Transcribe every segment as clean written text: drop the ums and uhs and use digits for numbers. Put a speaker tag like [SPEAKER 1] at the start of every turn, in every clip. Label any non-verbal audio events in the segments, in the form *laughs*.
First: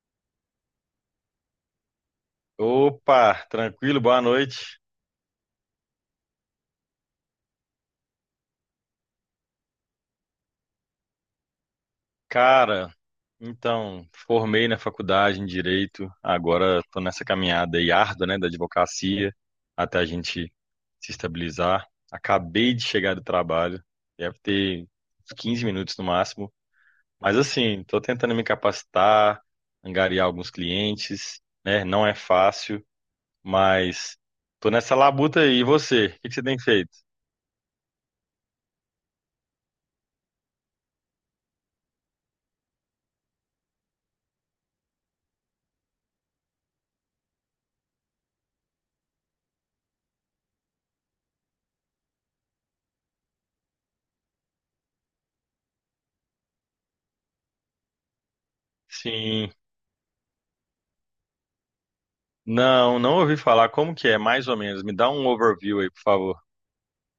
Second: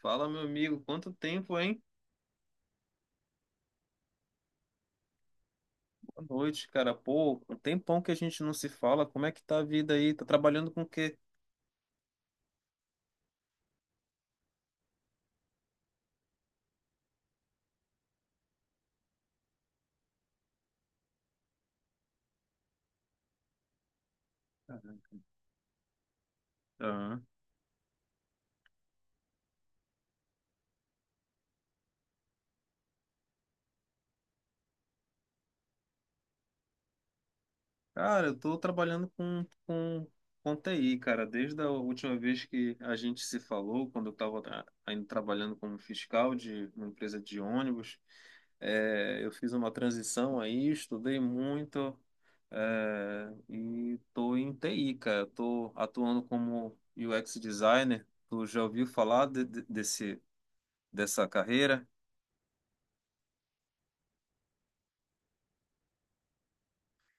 [SPEAKER 1] Fala, meu amigo, quanto tempo, hein?
[SPEAKER 2] Opa, tranquilo, boa noite.
[SPEAKER 1] Boa noite, cara. Pô, um tempão que a gente não se fala. Como é que tá a vida aí? Tá trabalhando com o quê?
[SPEAKER 2] Cara, então, formei na faculdade em Direito, agora tô nessa caminhada aí árdua, né, da advocacia, até a gente se estabilizar. Acabei de chegar do trabalho, deve ter uns 15 minutos no máximo,
[SPEAKER 1] Aham.
[SPEAKER 2] mas assim, tô tentando me capacitar, angariar alguns clientes, né, não é fácil, mas tô nessa labuta aí. E você, o que que você tem feito?
[SPEAKER 1] Cara, eu tô trabalhando com TI, cara. Desde a última vez que a gente se falou, quando eu estava ainda trabalhando como fiscal de uma empresa de ônibus, eu fiz uma transição aí, estudei muito, e tô em TI, cara. Tô atuando como UX designer. Tu já ouviu falar
[SPEAKER 2] Sim.
[SPEAKER 1] desse, dessa carreira?
[SPEAKER 2] Não, não ouvi falar. Como que é? Mais ou menos. Me dá um overview aí, por favor.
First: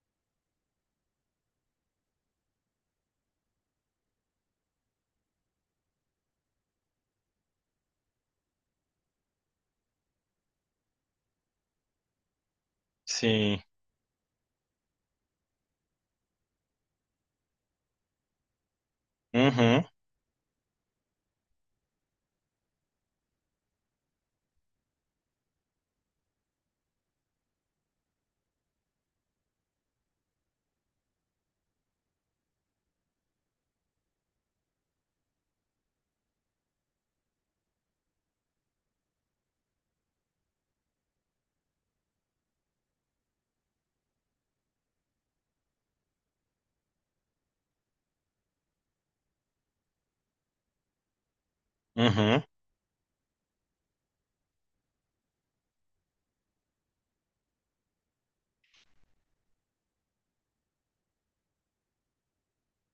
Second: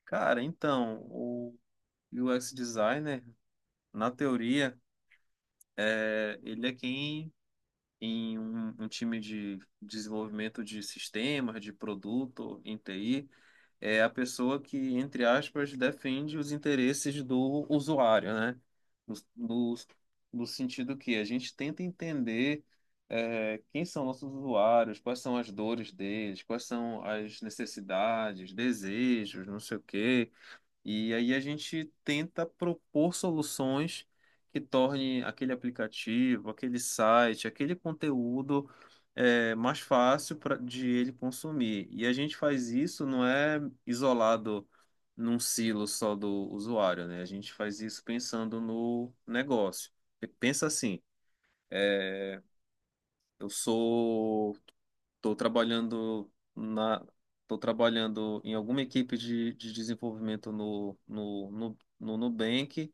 [SPEAKER 1] Cara, então, o UX designer, na teoria, ele é quem em um time de desenvolvimento de sistemas, de produto, em TI,
[SPEAKER 2] Sim.
[SPEAKER 1] é a pessoa que, entre aspas, defende os interesses do usuário, né? No, no,
[SPEAKER 2] Uhum.
[SPEAKER 1] no sentido que a gente tenta entender quem são nossos usuários, quais são as dores deles, quais são as necessidades, desejos, não sei o quê. E aí a gente tenta propor soluções que tornem aquele aplicativo, aquele site, aquele conteúdo mais fácil pra, de ele consumir. E a gente faz isso, não é isolado num silo só do usuário, né? A gente faz isso pensando no negócio. Pensa assim, eh,
[SPEAKER 2] Uhum.
[SPEAKER 1] eu sou Estou trabalhando tô trabalhando em alguma equipe de desenvolvimento no Nubank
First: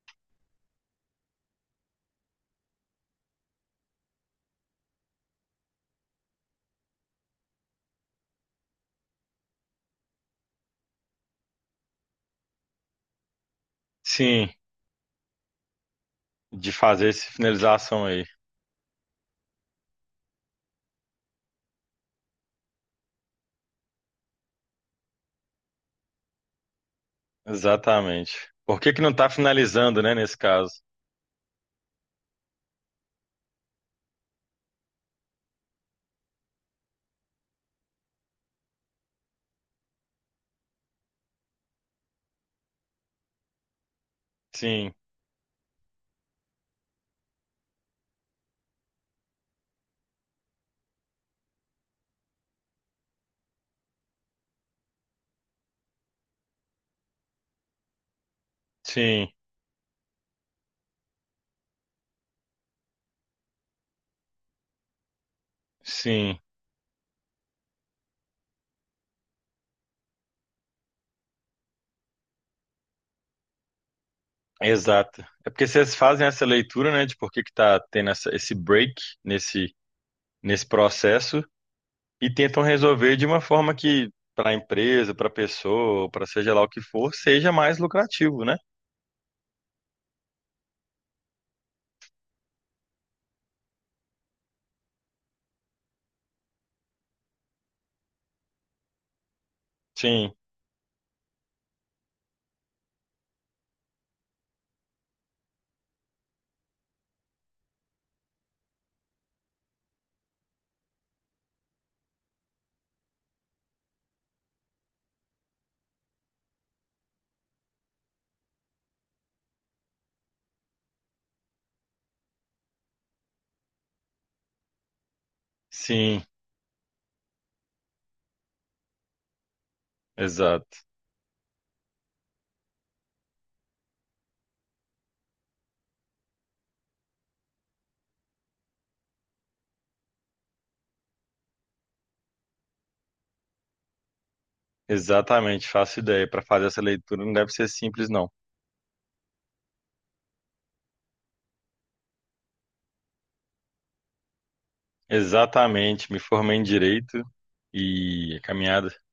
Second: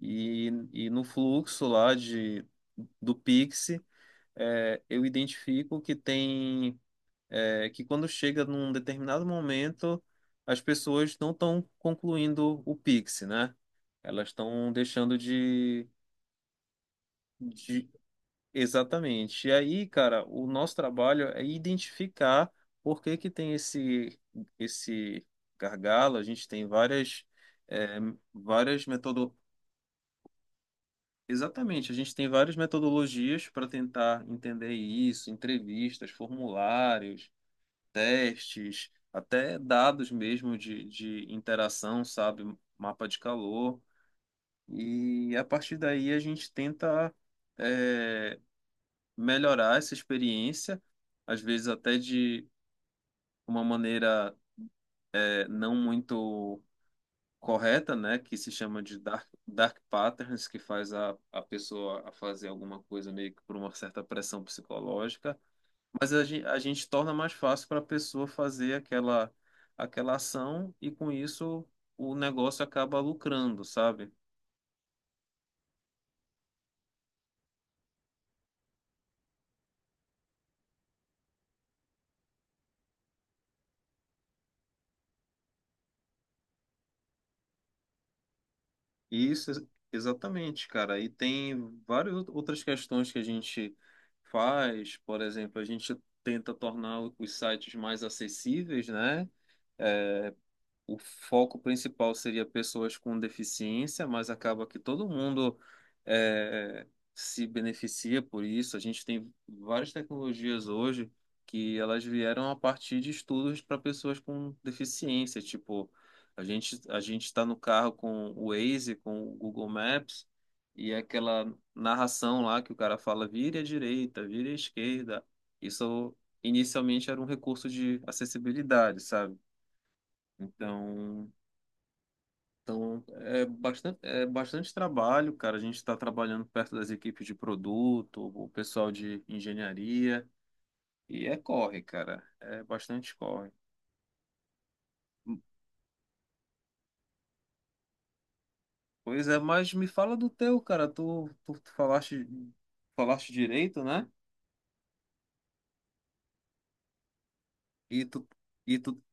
[SPEAKER 1] e no fluxo lá de, do Pix, eu identifico que tem, que quando chega num determinado momento, as pessoas não estão concluindo o Pix, né? Elas
[SPEAKER 2] Sim.
[SPEAKER 1] estão deixando
[SPEAKER 2] De fazer essa
[SPEAKER 1] de,
[SPEAKER 2] finalização aí.
[SPEAKER 1] Exatamente. E aí, cara, o nosso trabalho é identificar por que que tem esse gargalo. A gente tem várias é,
[SPEAKER 2] Exatamente. Por
[SPEAKER 1] várias
[SPEAKER 2] que que não tá
[SPEAKER 1] metodo...
[SPEAKER 2] finalizando, né, nesse caso?
[SPEAKER 1] Exatamente, a gente tem várias metodologias para tentar entender isso, entrevistas, formulários, testes, até dados mesmo de interação, sabe? Mapa de calor.
[SPEAKER 2] Sim.
[SPEAKER 1] E a partir daí a gente tenta eh, melhorar essa experiência, às vezes até de uma maneira não muito correta, né, que se chama de
[SPEAKER 2] Sim.
[SPEAKER 1] dark patterns, que faz a pessoa a fazer alguma coisa meio que por uma certa pressão psicológica, mas
[SPEAKER 2] Sim.
[SPEAKER 1] a gente torna mais fácil para a pessoa fazer aquela, aquela ação e com isso o negócio acaba lucrando, sabe?
[SPEAKER 2] Exato. É porque vocês fazem essa leitura, né, de por que que tá tendo esse break nesse, nesse processo e tentam resolver de uma forma que para a empresa, para a pessoa, para seja lá o que for, seja mais lucrativo, né?
[SPEAKER 1] Isso, ex- exatamente, cara. E tem várias outras questões que a gente faz. Por exemplo, a gente tenta tornar os sites mais acessíveis, né?
[SPEAKER 2] Sim.
[SPEAKER 1] O foco principal seria pessoas com deficiência, mas acaba que todo mundo é, se beneficia por isso. A gente tem várias tecnologias hoje que elas vieram a partir de estudos para pessoas com deficiência. Tipo, a gente está no carro com o Waze, com o Google Maps e é aquela narração lá que o cara fala, vire à direita, vire à esquerda. Isso
[SPEAKER 2] Sim.
[SPEAKER 1] inicialmente era um recurso de acessibilidade, sabe?
[SPEAKER 2] Exato.
[SPEAKER 1] Então, então, é bastante trabalho, cara. A gente está trabalhando perto das equipes de produto, o pessoal de engenharia, e é corre, cara. É bastante corre.
[SPEAKER 2] Exatamente, faço ideia. Para fazer essa leitura não deve ser simples, não.
[SPEAKER 1] Pois é, mas me fala do teu, cara. Tu falaste, falaste direito, né?
[SPEAKER 2] Exatamente, me formei em direito
[SPEAKER 1] E tu,
[SPEAKER 2] e a
[SPEAKER 1] e
[SPEAKER 2] caminhada.
[SPEAKER 1] tu,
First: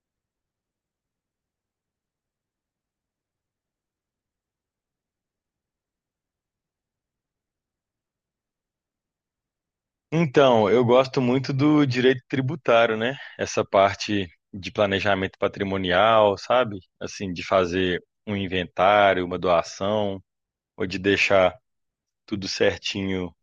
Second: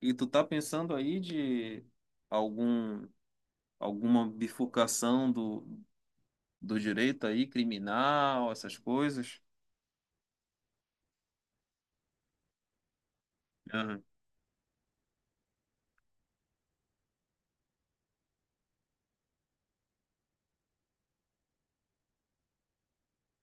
[SPEAKER 1] e tu tá pensando aí de algum, alguma bifurcação do, do direito aí, criminal, essas coisas?
[SPEAKER 2] Então, eu gosto muito do direito tributário, né? Essa
[SPEAKER 1] Aham.
[SPEAKER 2] parte de planejamento patrimonial, sabe? Assim, de fazer um inventário, uma doação, ou de deixar tudo certinho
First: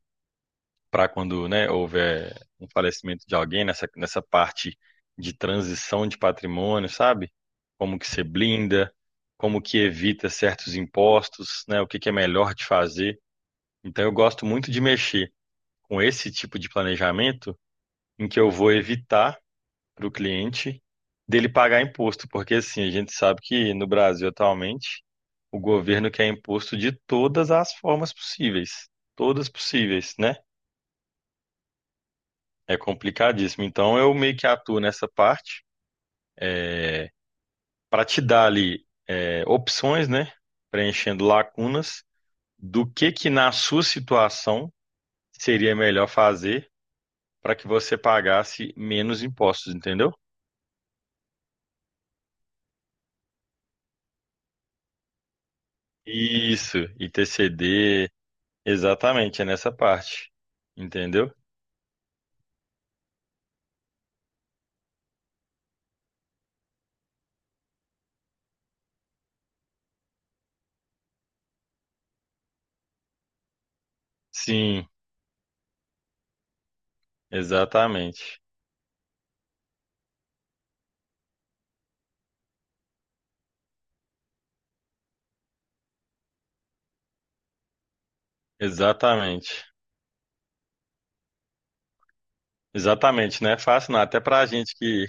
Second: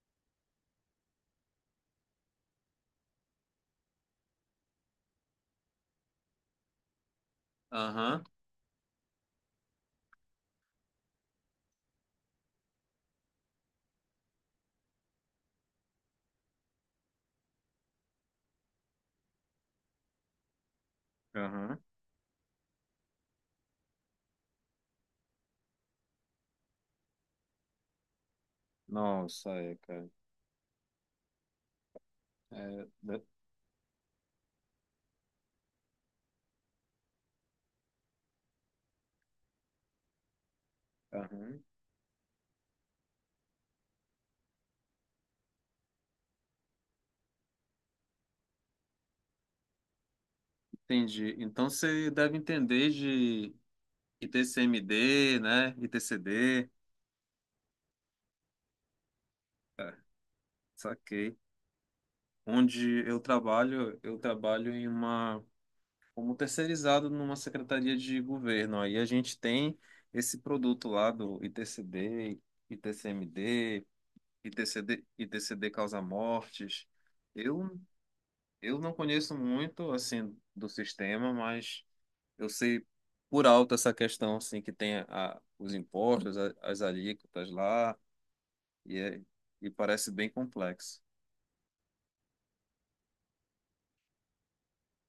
[SPEAKER 2] para quando, né, houver um falecimento de alguém nessa parte de transição de patrimônio, sabe? Como que
[SPEAKER 1] Aham.
[SPEAKER 2] se blinda, como que evita certos impostos, né? O que que é melhor de fazer. Então eu gosto muito de mexer com esse tipo de planejamento em que eu vou evitar para o cliente dele
[SPEAKER 1] Aham.
[SPEAKER 2] pagar imposto, porque assim, a gente sabe que no Brasil atualmente o governo quer imposto de todas as formas possíveis,
[SPEAKER 1] Nossa,
[SPEAKER 2] todas
[SPEAKER 1] é, cara.
[SPEAKER 2] possíveis, né? É
[SPEAKER 1] É,
[SPEAKER 2] complicadíssimo. Então eu meio que atuo nessa parte para te dar ali opções, né? Preenchendo
[SPEAKER 1] aham,
[SPEAKER 2] lacunas do que na sua situação seria melhor fazer para que você pagasse menos impostos, entendeu?
[SPEAKER 1] entendi. Então você deve entender de ITCMD, né? ITCD,
[SPEAKER 2] Isso, ITCD, exatamente, é nessa parte, entendeu?
[SPEAKER 1] saquei. Onde eu trabalho em uma como terceirizado numa secretaria de governo. Aí a gente tem esse produto lá do ITCD, ITCMD,
[SPEAKER 2] Sim,
[SPEAKER 1] ITCD, ITCD causa mortes. Eu
[SPEAKER 2] exatamente,
[SPEAKER 1] eu não conheço muito assim do sistema, mas eu sei por alto essa questão, assim, que tem os impostos, as alíquotas lá, e, é-
[SPEAKER 2] exatamente,
[SPEAKER 1] e parece bem complexo.
[SPEAKER 2] exatamente, não é fácil não, até para a gente que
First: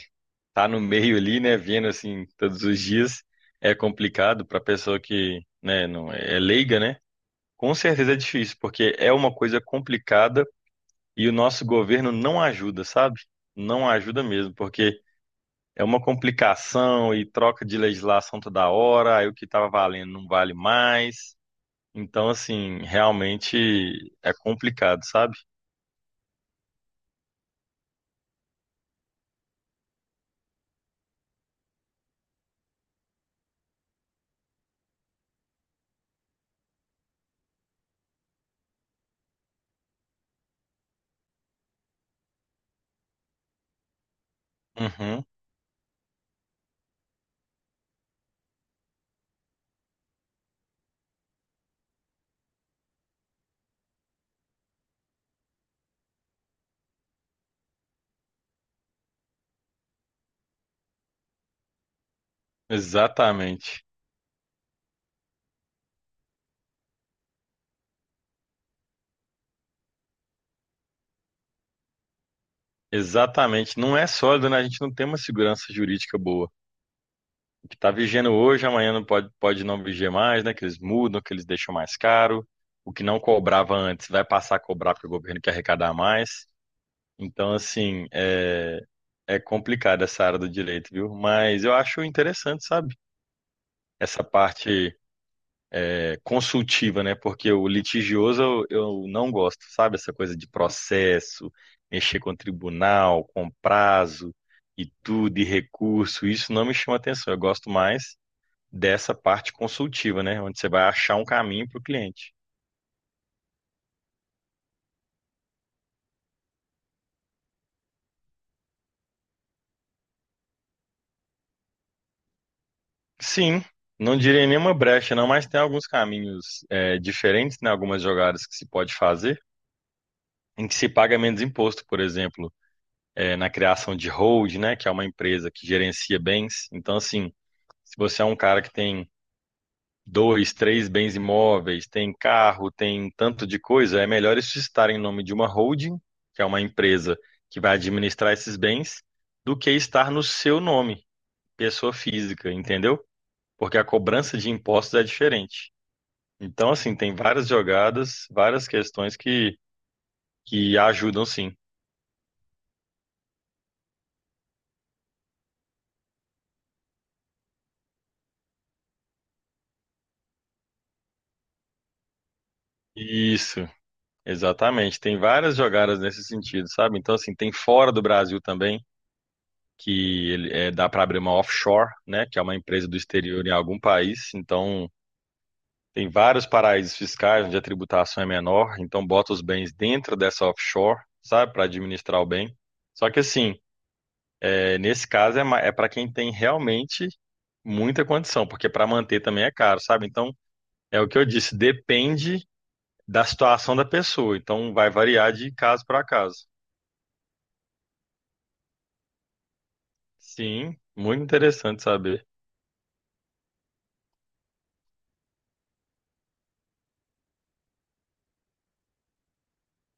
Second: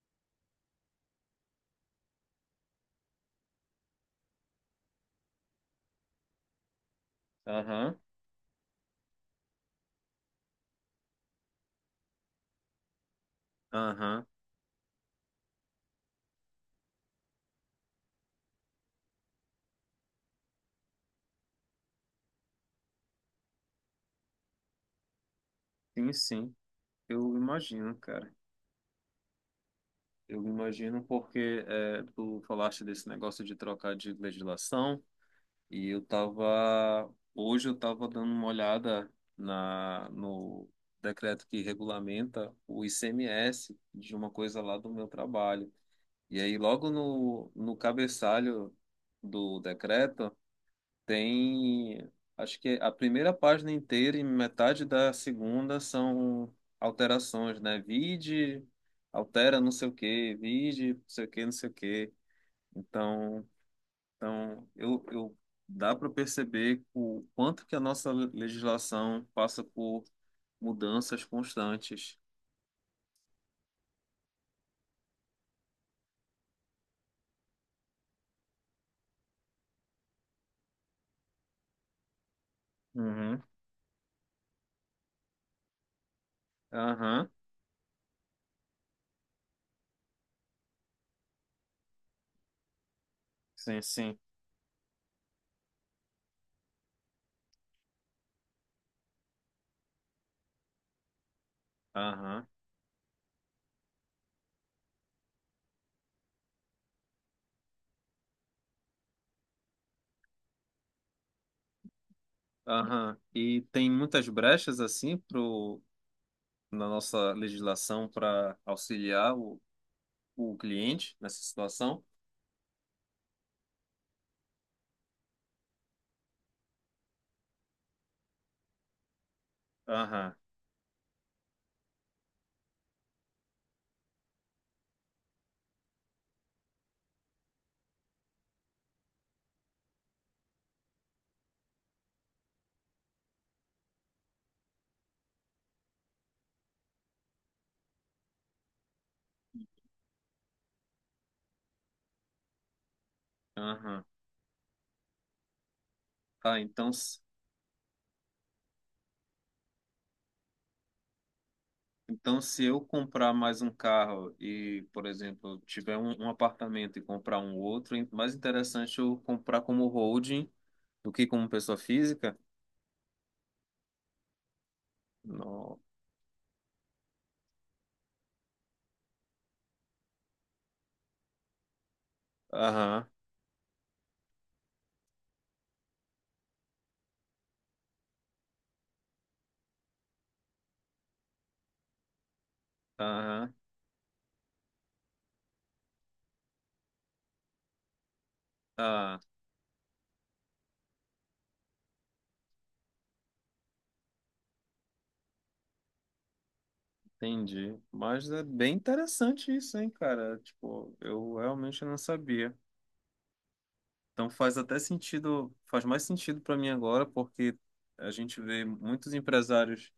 [SPEAKER 2] tá no meio ali, né, vendo assim todos os dias, é complicado para pessoa que, né, não é leiga, né? Com
[SPEAKER 1] Aham,
[SPEAKER 2] certeza é difícil, porque é uma coisa complicada e o nosso governo não ajuda, sabe? Não ajuda
[SPEAKER 1] aham,
[SPEAKER 2] mesmo, porque é uma complicação e troca de legislação toda hora, aí o que estava valendo não vale mais. Então, assim, realmente é complicado, sabe?
[SPEAKER 1] sim, sim, eu imagino, cara. Eu imagino porque é, tu falaste desse negócio de trocar de legislação, e eu tava, hoje eu tava dando uma olhada no decreto que regulamenta o ICMS de uma coisa lá do meu
[SPEAKER 2] Uhum,
[SPEAKER 1] trabalho. E aí, logo no cabeçalho do decreto, tem, acho que a primeira página inteira e metade da segunda são alterações, né? Vide, altera não sei o quê, vide, não sei o quê, não sei o quê. Então,
[SPEAKER 2] exatamente.
[SPEAKER 1] eu dá para perceber o quanto que a nossa legislação passa por mudanças constantes.
[SPEAKER 2] Exatamente. Não é sólido, né? A gente não tem uma segurança jurídica boa. Que tá vigiando hoje, amanhã não pode, pode não vigiar mais, né? Que eles mudam, que eles deixam mais caro. O que não
[SPEAKER 1] Uhum.
[SPEAKER 2] cobrava antes vai passar a cobrar porque o governo quer arrecadar mais.
[SPEAKER 1] Aham,
[SPEAKER 2] Então, assim, é complicado essa área do direito, viu? Mas eu acho interessante, sabe?
[SPEAKER 1] sim, sim.
[SPEAKER 2] Essa parte consultiva, né? Porque o litigioso eu não gosto, sabe? Essa coisa de processo, mexer com
[SPEAKER 1] Aham.
[SPEAKER 2] tribunal, com prazo e tudo, e recurso, isso não me chama atenção. Eu gosto mais dessa parte consultiva, né? Onde você vai achar um caminho para o cliente.
[SPEAKER 1] Aham. E tem muitas brechas assim pro, na nossa legislação para auxiliar o cliente nessa situação?
[SPEAKER 2] Sim, não direi nenhuma brecha, não, mas tem alguns caminhos diferentes, né? Algumas jogadas que se pode fazer,
[SPEAKER 1] Aham,
[SPEAKER 2] em que se paga menos imposto, por exemplo, na criação de hold, né? Que é uma empresa que gerencia bens. Então, assim, se você é um cara que tem dois, três bens imóveis, tem carro, tem tanto de coisa, é melhor isso estar em nome de uma holding, que é uma empresa que vai administrar esses bens, do que estar no seu nome pessoa física, entendeu? Porque a
[SPEAKER 1] aham.
[SPEAKER 2] cobrança de impostos é diferente.
[SPEAKER 1] Tá,
[SPEAKER 2] Então,
[SPEAKER 1] então,
[SPEAKER 2] assim, tem
[SPEAKER 1] s-
[SPEAKER 2] várias jogadas, várias questões que ajudam sim.
[SPEAKER 1] então se eu comprar mais um carro e, por exemplo, tiver um, um apartamento e comprar um outro, é mais interessante eu comprar como holding do que como pessoa física?
[SPEAKER 2] Isso, exatamente. Tem várias
[SPEAKER 1] No.
[SPEAKER 2] jogadas nesse sentido, sabe? Então, assim, tem fora do Brasil também, que ele, dá para abrir uma offshore, né? Que é uma empresa do
[SPEAKER 1] Aham,
[SPEAKER 2] exterior em algum país. Então, tem vários paraísos fiscais onde a tributação é menor. Então, bota os bens dentro dessa offshore, sabe? Para administrar o bem. Só que,
[SPEAKER 1] aham.
[SPEAKER 2] assim, Nesse caso é para quem tem realmente muita condição, porque para
[SPEAKER 1] Ah,
[SPEAKER 2] manter também é caro, sabe? Então, é o que eu disse, depende da situação da pessoa, então vai variar de caso para caso.
[SPEAKER 1] entendi. Mas é bem interessante isso, hein, cara?
[SPEAKER 2] Sim,
[SPEAKER 1] Tipo,
[SPEAKER 2] muito
[SPEAKER 1] eu
[SPEAKER 2] interessante
[SPEAKER 1] realmente não
[SPEAKER 2] saber.
[SPEAKER 1] sabia. Então faz até sentido, faz mais sentido para mim agora, porque a gente vê muitos empresários,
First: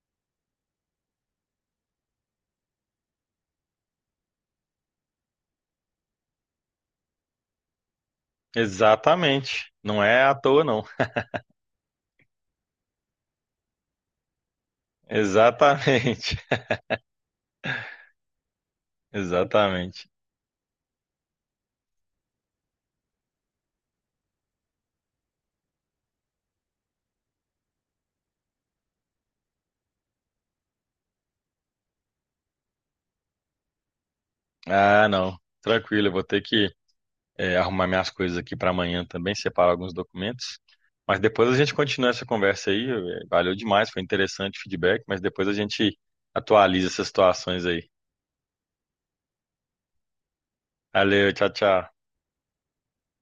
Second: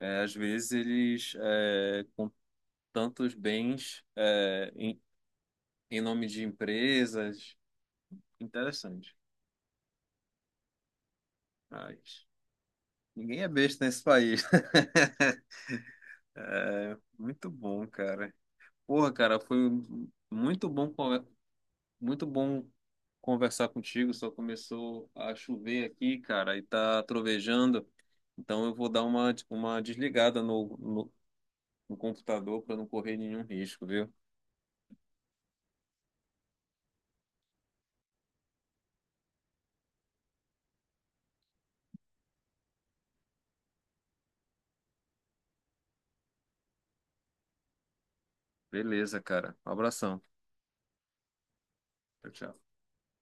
[SPEAKER 1] às vezes eles com tantos bens em nome de empresas. Interessante.
[SPEAKER 2] Exatamente. Não é à toa, não.
[SPEAKER 1] Mas ninguém é besta nesse país.
[SPEAKER 2] Exatamente. *laughs*
[SPEAKER 1] *laughs* Muito bom, cara. Porra, cara, foi
[SPEAKER 2] Exatamente.
[SPEAKER 1] muito bom muito bom conversar contigo. Só começou a chover aqui, cara, e tá trovejando. Então eu vou dar uma desligada no computador para não correr nenhum risco, viu?
[SPEAKER 2] Ah, não. Tranquilo, eu vou ter que arrumar minhas coisas aqui para amanhã também, separar alguns documentos. Mas depois a gente continua essa conversa aí. Valeu demais, foi interessante o feedback, mas depois a gente atualiza essas situações aí.
[SPEAKER 1] Beleza, cara. Um abração.
[SPEAKER 2] Valeu, tchau, tchau.
[SPEAKER 1] Tchau, tchau.